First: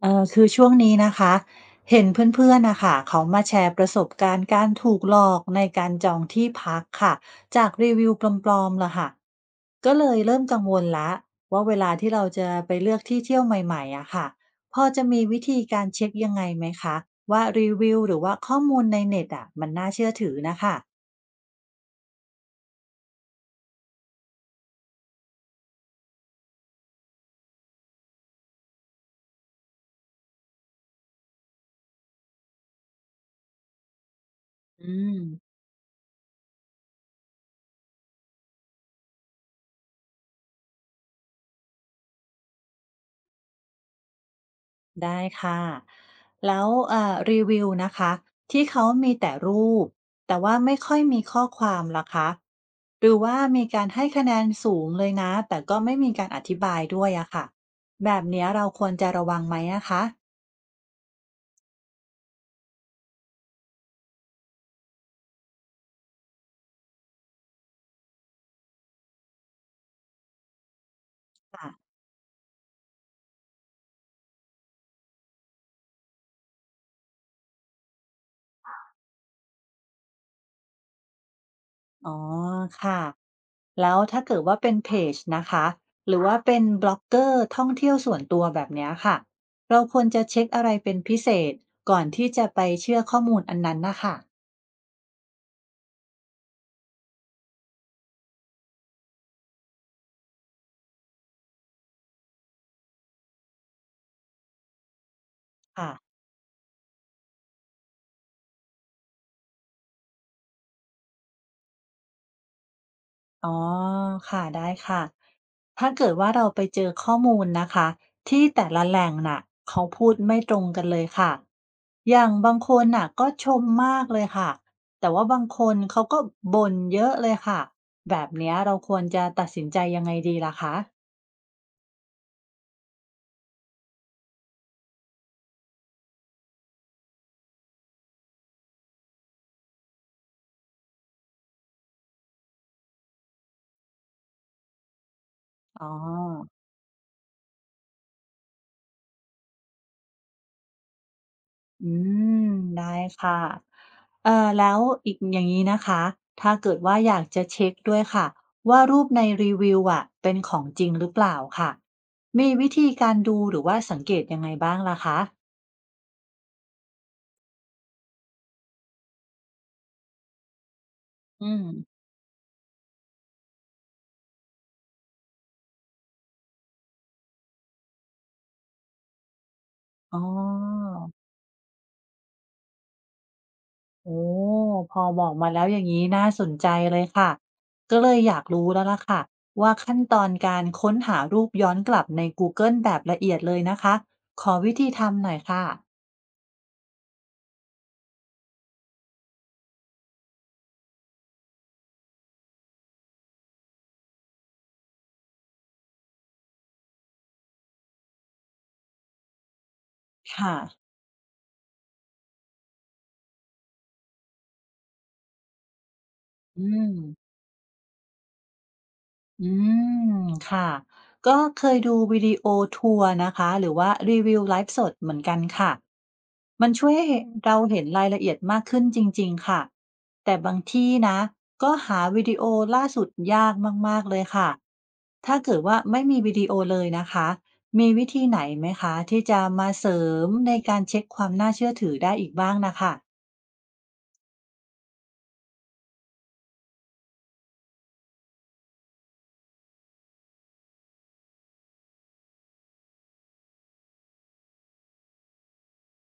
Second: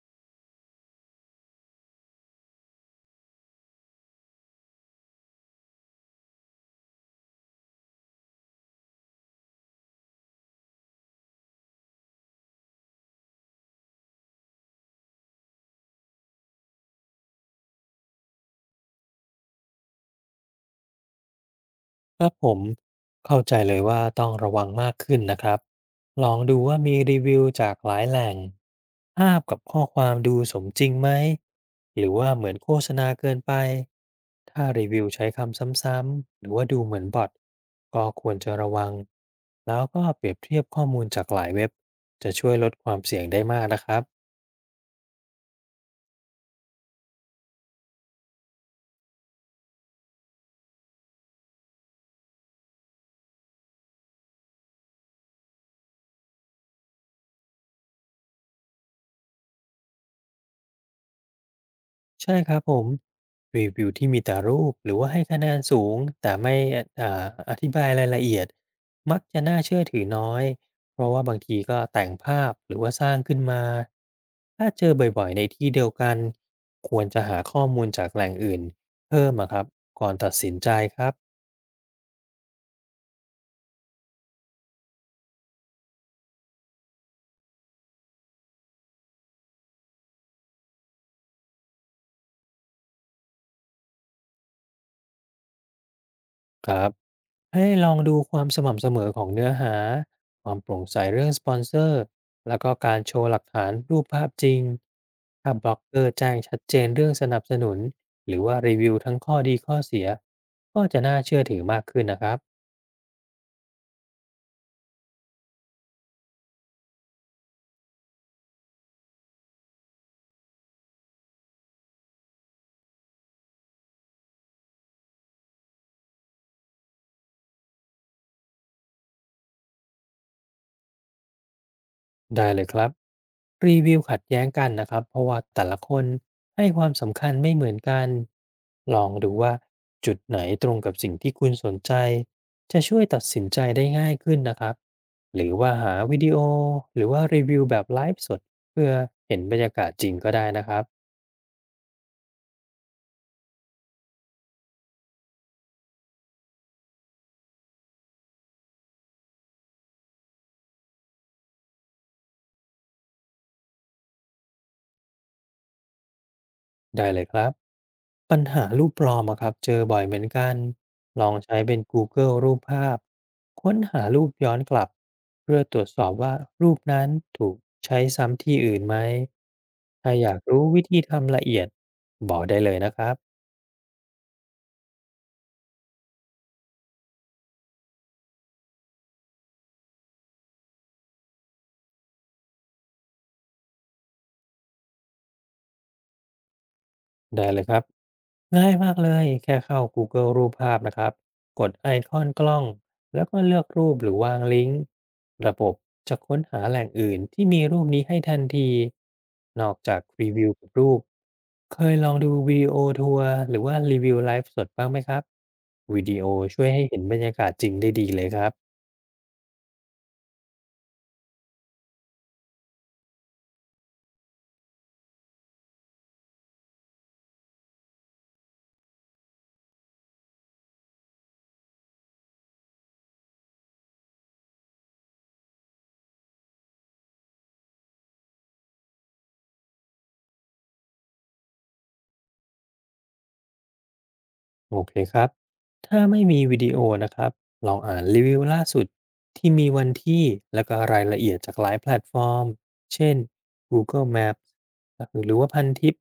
คือช่วงนี้นะคะเห็นเพื่อนๆนะคะเขามาแชร์ประสบการณ์การถูกหลอกในการจองที่พักค่ะจากรีวิวปลอมๆล่ะค่ะก็เลยเริ่มกังวลละว่าเวลาที่เราจะไปเลือกที่เที่ยวใหม่ๆอะค่ะพอจะมีวิธีการเช็คยังไงไหมคะว่ารีวิวหรือว่าข้อมูลในเน็ตอะมันน่าเชื่อถือนะคะครับผมเข้าใจเลยว่าต้องระวังมากขึ้นนะครับ ลองดูว่ามีรีวิวจากหลายแหล่งภาพกับข้อความดูสมจริงไหม หรือว่าเหมือนโฆษณาเกินไป ถ้ารีอืวิวม ใช้คำซ้ำๆ หรือว่าดูเหมือนบอทก็ควรจะระวัง แล้วก็เปรียบเทียบข้อมูลจากหลายเว็บ จะช่วยลดความเสี่ยงได้มากนะครับ ได้ค่ะแล้วรีวิวนะคะที่เขามีแต่รูปแต่ว่าไม่ค่อยมีข้อความล่ะคะหรือว่ามีการให้คะแนนสูงเลยนะแต่ก็ไม่มีการอธิบายด้วยอะค่ะแบบเนี้ยเราควรจะระวังไหมอะคะใช่ครับผมรีวิวที่มีแต่รูปหรือว่าให้คะแนนสูงแต่ไม่อธิบายรายละเอียดมักจะน่าเชื่อถือน้อยเพราะว่าบางทีก็ค่ะแต่งภาพหรือว่าสร้างขึ้นมาถ้าเจอบ่อยๆในที่เดียวกันควรจะหาข้อมูลจากแหล่งอื่นเพิ่มอะครับก่อนตัดสินใจครับ อ๋อค่ะแล้วถ้าเกิดว่าเป็นเพจนะคะหรือว่าเป็นบล็อกเกอร์ท่องเที่ยวส่วนตัวแบบเนี้ยค่ะเราควรจะเช็คอะไรเป็นพิเศษก่อนที่จะไปเชื่อข้อมูลอันนั้นนะคะครับให้ลองดูความสม่ำเสมอของเนื้อหาความโปร่งใสเรื่องสปอนเซอร์แล้วก็การโชว์หลักฐานรูปภาพจริงถ้าบล็อกค่ะ เกอร์แจ้งชัดเจนเรื่องสนับสนุนหรือว่ารีวิวทั้งข้อดีข้อเสียก็จะน่าเชื่อถือมากขึ้นนะครับ อ๋อค่ะ ได้ค่ะ ถ้าเกิดว่าเราไปเจอข้อมูลนะคะที่แต่ละแหล่งน่ะเขาพูดไม่ตรงกันเลยค่ะ อย่างบางคนน่ะก็ชมมากเลยค่ะ แต่ว่าบางคนเขาก็บ่นเยอะเลยค่ะ แบบเนี้ยเราควรจะตัดสินใจยังไงดีล่ะคะได้เลยครับรีวิวขัดแย้งกันนะครับเพราะว่าแต่ละคนให้ความสำคัญไม่เหมือนกันลองดูว่าจุดไหนตรงกับสิ่งที่คุณสนใจจะช่วยตัดสินใจได้ง่ายขึ้นนะครับหรือว่าอ๋อ หาวิดีโอหรือว่ารีวิวแบบไลฟ์สดเพื่อเห็นบรรยากาศจริงก็ได้นะครับ อืมได้ค่ะแล้วอีกอย่างนี้นะคะถ้าเกิดว่าอยากจะเช็คด้วยค่ะว่ารูปในรีวิวอะเป็นของจริงหรือเปล่าค่ะมีวิธีการดูหรือว่าสังเกตยังไงบ้างล่ะคะได้เลยครับปัญหารูปปลอมอะครับเจอบ่อยเหมือนกันลองอืใช้มเป็น Google รูปภาพค้นหารูปย้อนกลับเพื่อตรวจสอบว่ารูปนั้นถูกใช้ซ้ำที่อื่นไหมถ้าอ๋ออยากรู้วิธีทำละเอียดบอกได้เลยนะครับ โอ้พอบอกมาแล้วอย่างนี้น่าสนใจเลยค่ะก็เลยอยากรู้แล้วล่ะค่ะว่าขั้นตอนการค้นหารูปย้อนกลับในกูเกิลแบบละเอียดเลยนะคะขอวิธีทำหน่อยค่ะได้เลยครับง่ายมากเลยแค่เข้า Google รูปภาพนะครับกดไอคอนกล้องแล้วก็เลือกรูปหรือวางลิงก์ระบบจะค้นหาแหล่งอื่นที่มีรูปนี้ให้ทันทีนอกจากรีวิวค่ะกับรูปเคยลองดูวิดีโอทัวร์หรือว่ารีวิวไลฟ์สดบ้างไหมครับวิดีโออืช่วยให้ม เห็นบรรยากาศจริงได้ดีเลยครับ อืมค่ะก็เคยดูวิดีโอทัวร์นะคะหรือว่ารีวิวไลฟ์สดเหมือนกันค่ะมันช่วยให้เราเห็นรายละเอียดมากขึ้นจริงๆค่ะแต่บางที่นะก็หาวิดีโอล่าสุดยากมากๆเลยค่ะถ้าเกิดว่าไม่มีวิดีโอเลยนะคะมีวิธีไหนไหมคะที่จะมาเสริมในการเช็คความน่าเชื่อถือได้อีกบ้างนะคะโอเคครับ ถ้าไม่มีวิดีโอนะครับ ลองอ่านรีวิวล่าสุดที่มีวันที่และก็รายละเอียดจากหลายแพลตฟอร์ม เช่น Google Maps หรือว่าพันทิป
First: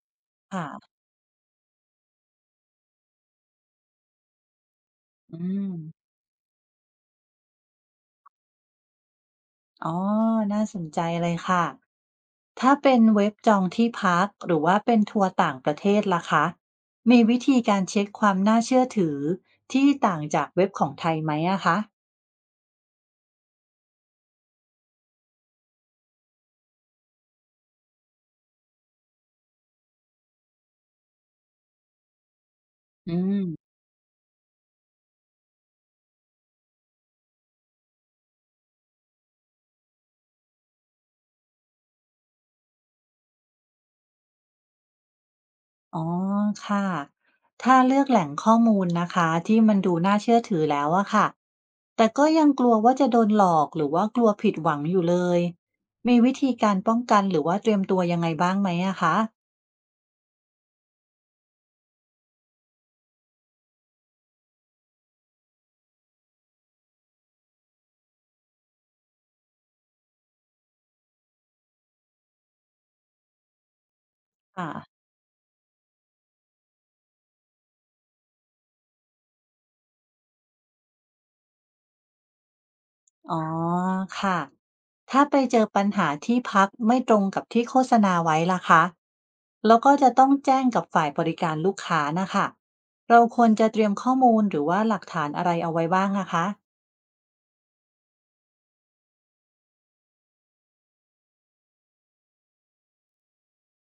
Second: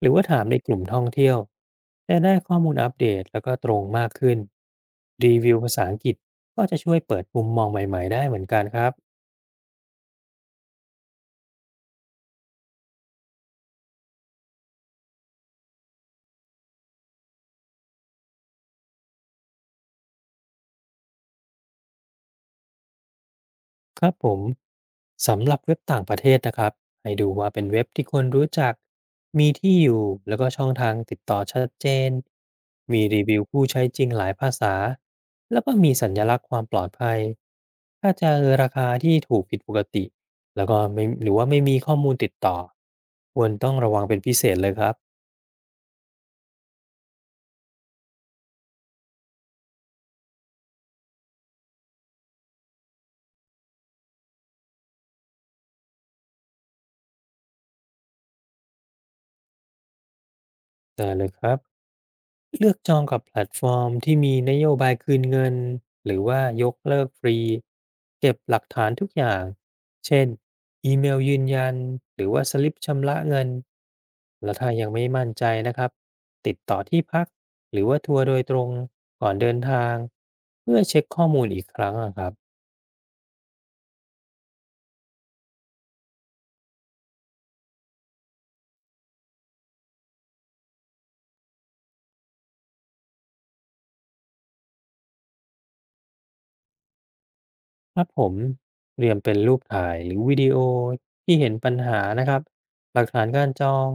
หรือว่าถามในกลุ่มค่ะท่องเที่ยวจะได้ข้อมูลอัปเดตแล้วก็ตรงมากขึ้น รีอืวิวภามษาอังกฤษก็จะช่วยเปิดมุมมองใหม่ๆได้เหมือนกันครับ อ๋อน่าสนใจเลยค่ะ ถ้าเป็นเว็บจองที่พักหรือว่าเป็นทัวร์ต่างประเทศล่ะคะมีวิธีการเช็คความน่าเชื่อถือที่ต่างจากเว็บของไทยไหมอะคะครับผมสำหรับเว็บต่างประเทศนะครับให้ดูว่าเป็นเว็บที่คนรู้จักมีที่อยู่แล้วก็ช่องทางติดต่อชัดเจนมีอืรีวิวผู้มใช้จริงหลายภาษาแล้วก็มีสัญลักษณ์ความปลอดภัยถ้าเจอราคาที่ถูกผิดปกติแล้วก็ไม่หรือว่าไม่มีข้อมูลติดต่อควรต้องระวังเป็นพิเศษเลยครับอ๋อค่ะถ้าเลือกแหล่งข้อมูลนะคะที่มันดูน่าเชื่อถือแล้วอะค่ะแต่ก็ยังกลัวว่าจะโดนหลอกหรือว่ากลัวผิดหวังอยู่เลย มีวิธีการป้องกันหรือว่าเตรียมตัวยังไงบ้างไหมอะคะได้เลยครับ เลือกจองกับแพลตฟอร์มที่มีนโยบายคืนเงินหรือว่ายกเลิกฟรีเก็บหลักฐานทุกอย่างเช่นอีเมลยืนยันหรือว่าสลิปชำระเงินแล้วถ้าค่ะ ยังไม่มั่นใจนะครับติดต่อที่พักหรือว่าทัวร์โดยตรงก่อนเดินทางเพื่อเช็คข้อมูลอีกครั้งอะครับ อ๋อค่ะ ถ้าไปเจอปัญหาที่พักไม่ตรงกับที่โฆษณาไว้ล่ะคะแล้วก็จะต้องแจ้งกับฝ่ายบริการลูกค้านะคะ เราควรจะเตรียมข้อมูลหรือว่าหลักฐานอะไรเอาไว้บ้างนะคะครับผมเตรียมเป็นรูปถ่ายหรือวิดีโอที่เห็นปัญหานะครับหลักฐานการจอง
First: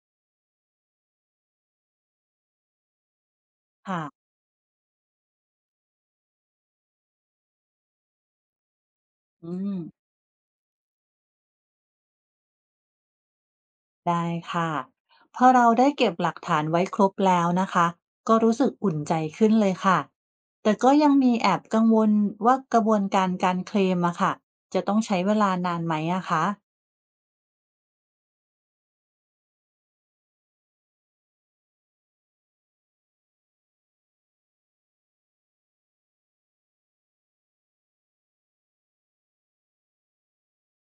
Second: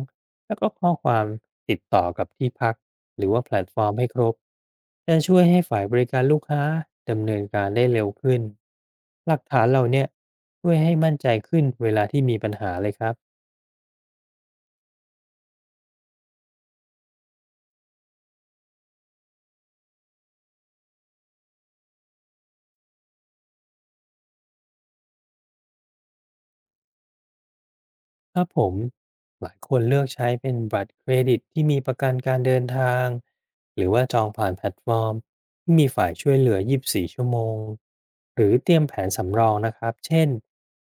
แล้วก็ข้อความติดต่อกับที่พักหรือว่าแพลตฟอร์มค่ะให้ครบจะช่วยให้ฝ่ายบริการลูกค้าดำเนินการได้เร็วขึ้นหลักอืฐานเหมล่าเนี้ยช่วยให้มั่นใจขึ้นเวลาที่มีปัญหาเลยครับ ได้ค่ะพอเราได้เก็บหลักฐานไว้ครบแล้วนะคะ ก็รู้สึกอุ่นใจขึ้นเลยค่ะ แต่ก็ยังมีแอบกังวลว่ากระบวนการการเคลมอะค่ะจะต้องใช้เวลานานไหมอะคะครับผมหลายคนเลือกใช้เป็นบัตรเครดิตที่มีประกันการเดินทางหรือว่าจองผ่านแพลตฟอร์มที่มีฝ่ายช่วยเหลือ24ชั่วโมงหรือเตรียมแผนสำรองนะครับเช่น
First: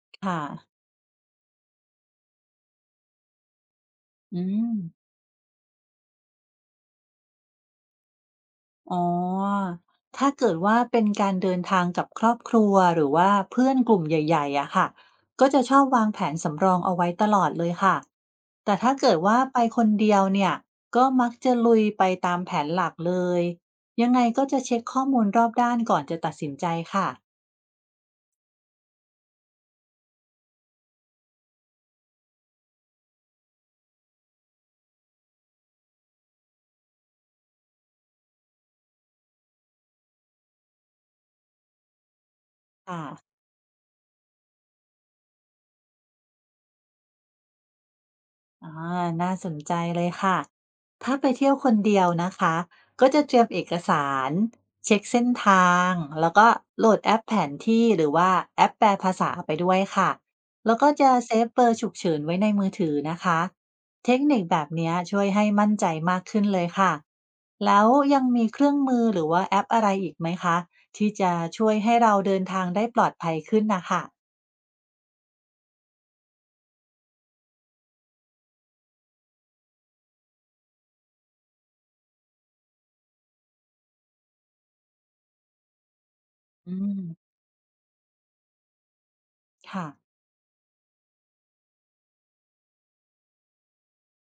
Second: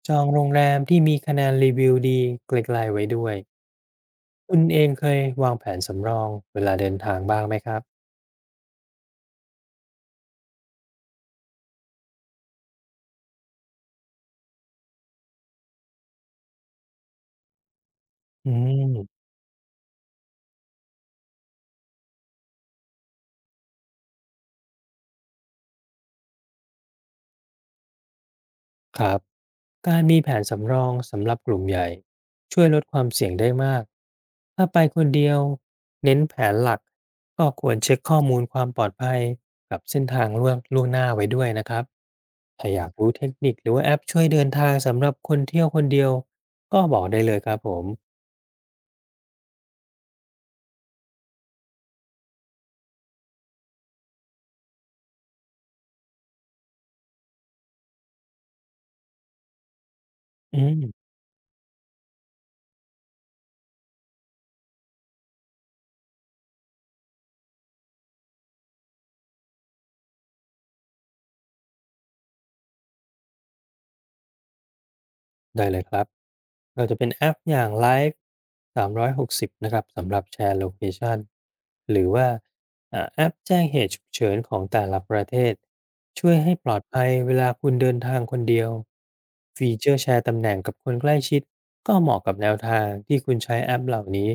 จองค่ะโรงแรมที่มีคะแนนรีวิวดีไกลๆไว้ด้วยอืคุณม เองเคยวางแผนสำรองเวลาเดินทางบ้างไหมครับอ๋อ ถ้าเกิดว่าเป็นการเดินทางกับครอบครัวหรือว่าเพื่อนกลุ่มใหญ่ๆอะค่ะ ก็จะชอบวางแผนสำรองเอาไว้ตลอดเลยค่ะ อืแต่ถ้าเกิมดว่าไปคนเดียวเนี่ย ก็มักจะลุยไปตามแผนหลักเลย ยังไงก็จะเช็คข้อมูลรอบด้านก่อนจะตัดสินใจค่ะครับ การมีแผนสำรองสำหรับกลุ่มใหญ่ช่วยลดความเสี่ยงได้มากถ้าไปคนเดียวเน้นแผนหลักก็ควรเช็คข้อมูลความปลอดภัยกับเส้นทางล่วงล่วงหน้าไว้ด้วยนะครับถ้าอยากค่ะ รู้เทคนิคหรือว่าแอปช่วยเดินทางสำหรับคนเที่ยวคนเดียวก็บอกได้เลยครับผมอ่าน่าสนใจเลยค่ะถ้าไปเที่ยวคนเดียวนะคะก็จะเตรียมเอกสารเช็คเส้นทางแล้วก็โหลดแอปแผนที่หรือว่าแอปแปลภาษาไปด้วยค่ะอืแล้วก็ม จะเซฟเบอร์ฉุกเฉินไว้ในมือถือนะคะเทคนิคแบบเนี้ยช่วยให้มั่นใจมากขึ้นเลยค่ะ แล้วยังมีเครื่องมือหรือว่าแอปอะไรอีกไหมคะที่จะช่วยให้เราเดินทางได้ปลอดภัยขึ้นนะคะได้เลยครับเราจะเป็นแอปอย่าง Live 360นะครับสำหรับแชร์โลเคชันหรือว่าแอปแจ้งเหตุฉุกเฉินของแต่ละประเทศช่วยให้ปอืลอดภัยเวมลาคุณเดินทางคนเดียวฟีเจค่ะ อร์แชร์ตำแหน่งกับคนใกล้ชิดก็เหมาะกับแนวทางที่คุณใช้แอปเหล่านี้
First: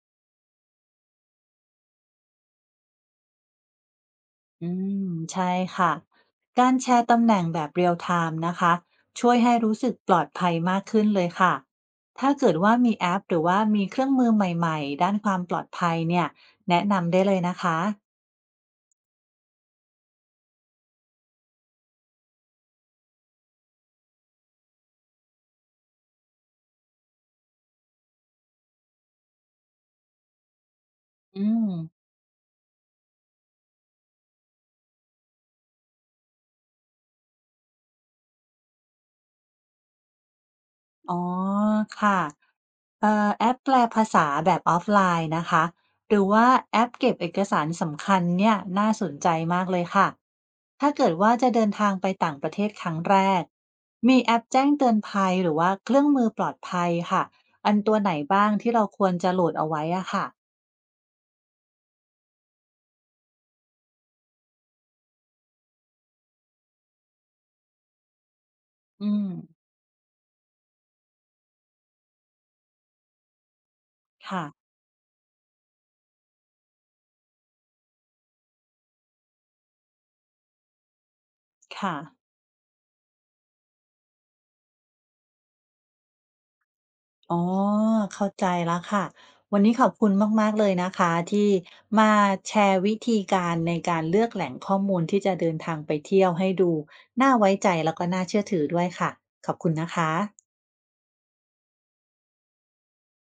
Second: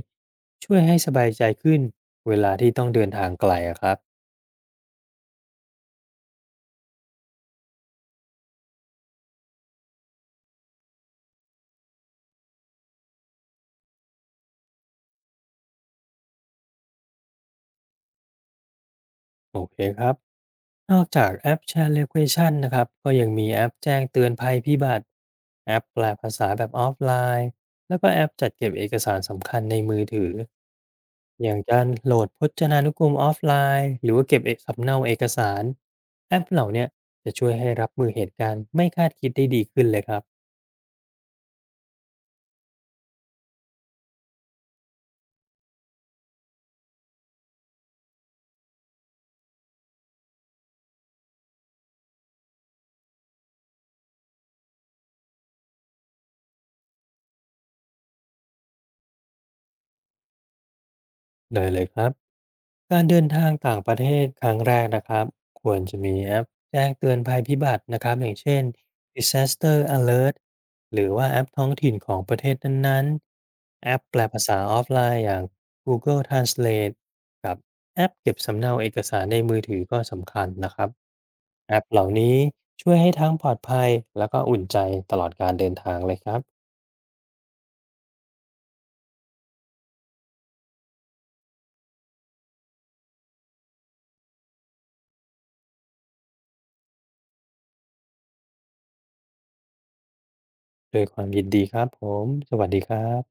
ช่วยให้สบายใจขึ้นเวลาที่ต้องเดินทางไกลอะครับ อืมใช่ค่ะการแชร์ตำแหน่งแบบเรียลไทม์นะคะช่วยให้รู้สึกปลอดภัยมากขึ้นเลยค่ะถ้าเกิดว่ามีแอปหรือว่ามีเครื่องมือใหม่ๆด้านความปลอดภัยเนี่ยแนะนำได้เลยนะคะโอเคครับ นอกจากแอป ShareLocation นะครับ ก็ยังมีแอปแจ้งเตือนภัยพิบัติ แอปแปลภาษาแบบออฟไลน์แล้วก็แอปจัดเก็บเอกสารสำคัญในมือถือ อือย่างมการโหลดพจนานุกรมออฟไลน์หรือว่าเก็บเอกสำเนาเอกสาร แอปเหล่าเนี้ยจะช่วยให้รับมือเหตุการณ์ไม่คาดคิดได้ดีขึ้นเลยครับอ๋อค่ะ แอปแปลภาษาแบบออฟไลน์นะคะ หรือว่าแอปเก็บเอกสารสำคัญเนี่ยน่าสนใจมากเลยค่ะ ถ้าเกิดว่าจะเดินทางไปต่างประเทศครั้งแรก มีแอปแจ้งเตือนภัยหรือว่าเครื่องมือปลอดภัยค่ะ อันตัวไหนบ้างที่เราควรจะโหลดเอาไว้อะค่ะไดยเลยครับ การเดินทางต่างประเทศครั้งแรกนะครับควรจะมีแอปแจ้งเตือนภัยพิบัตินะครับอย่างเช่น อืม Disaster Alert หรือว่าแอปท้องถิ่นของประเทศนั้นๆแอปแปลภาค่ะ ษาออฟไลน์อย่าง Google Translate กลทรานสเลทกับแอปเก็บสำเนาเอกสารในมือถือก็สำคัญนะครับแอปค่ะ เหล่านี้ช่วยให้ทั้งปลอดภัยแล้วก็อุ่นใจตลอดการเดินทางเลยครับอ๋อ เข้าใจแล้วค่ะ วันนี้ขอบคุณมากๆเลยนะคะที่มาแชร์วิธีการในการเลือกแหล่งข้อมูลที่จะเดินทางไปเที่ยวให้ดูน่าไว้ใจแล้วก็น่าเชื่อถือด้วยค่ะ ขอบคุณนะคะโดวยความยินดีครับผมสวัสดีครับ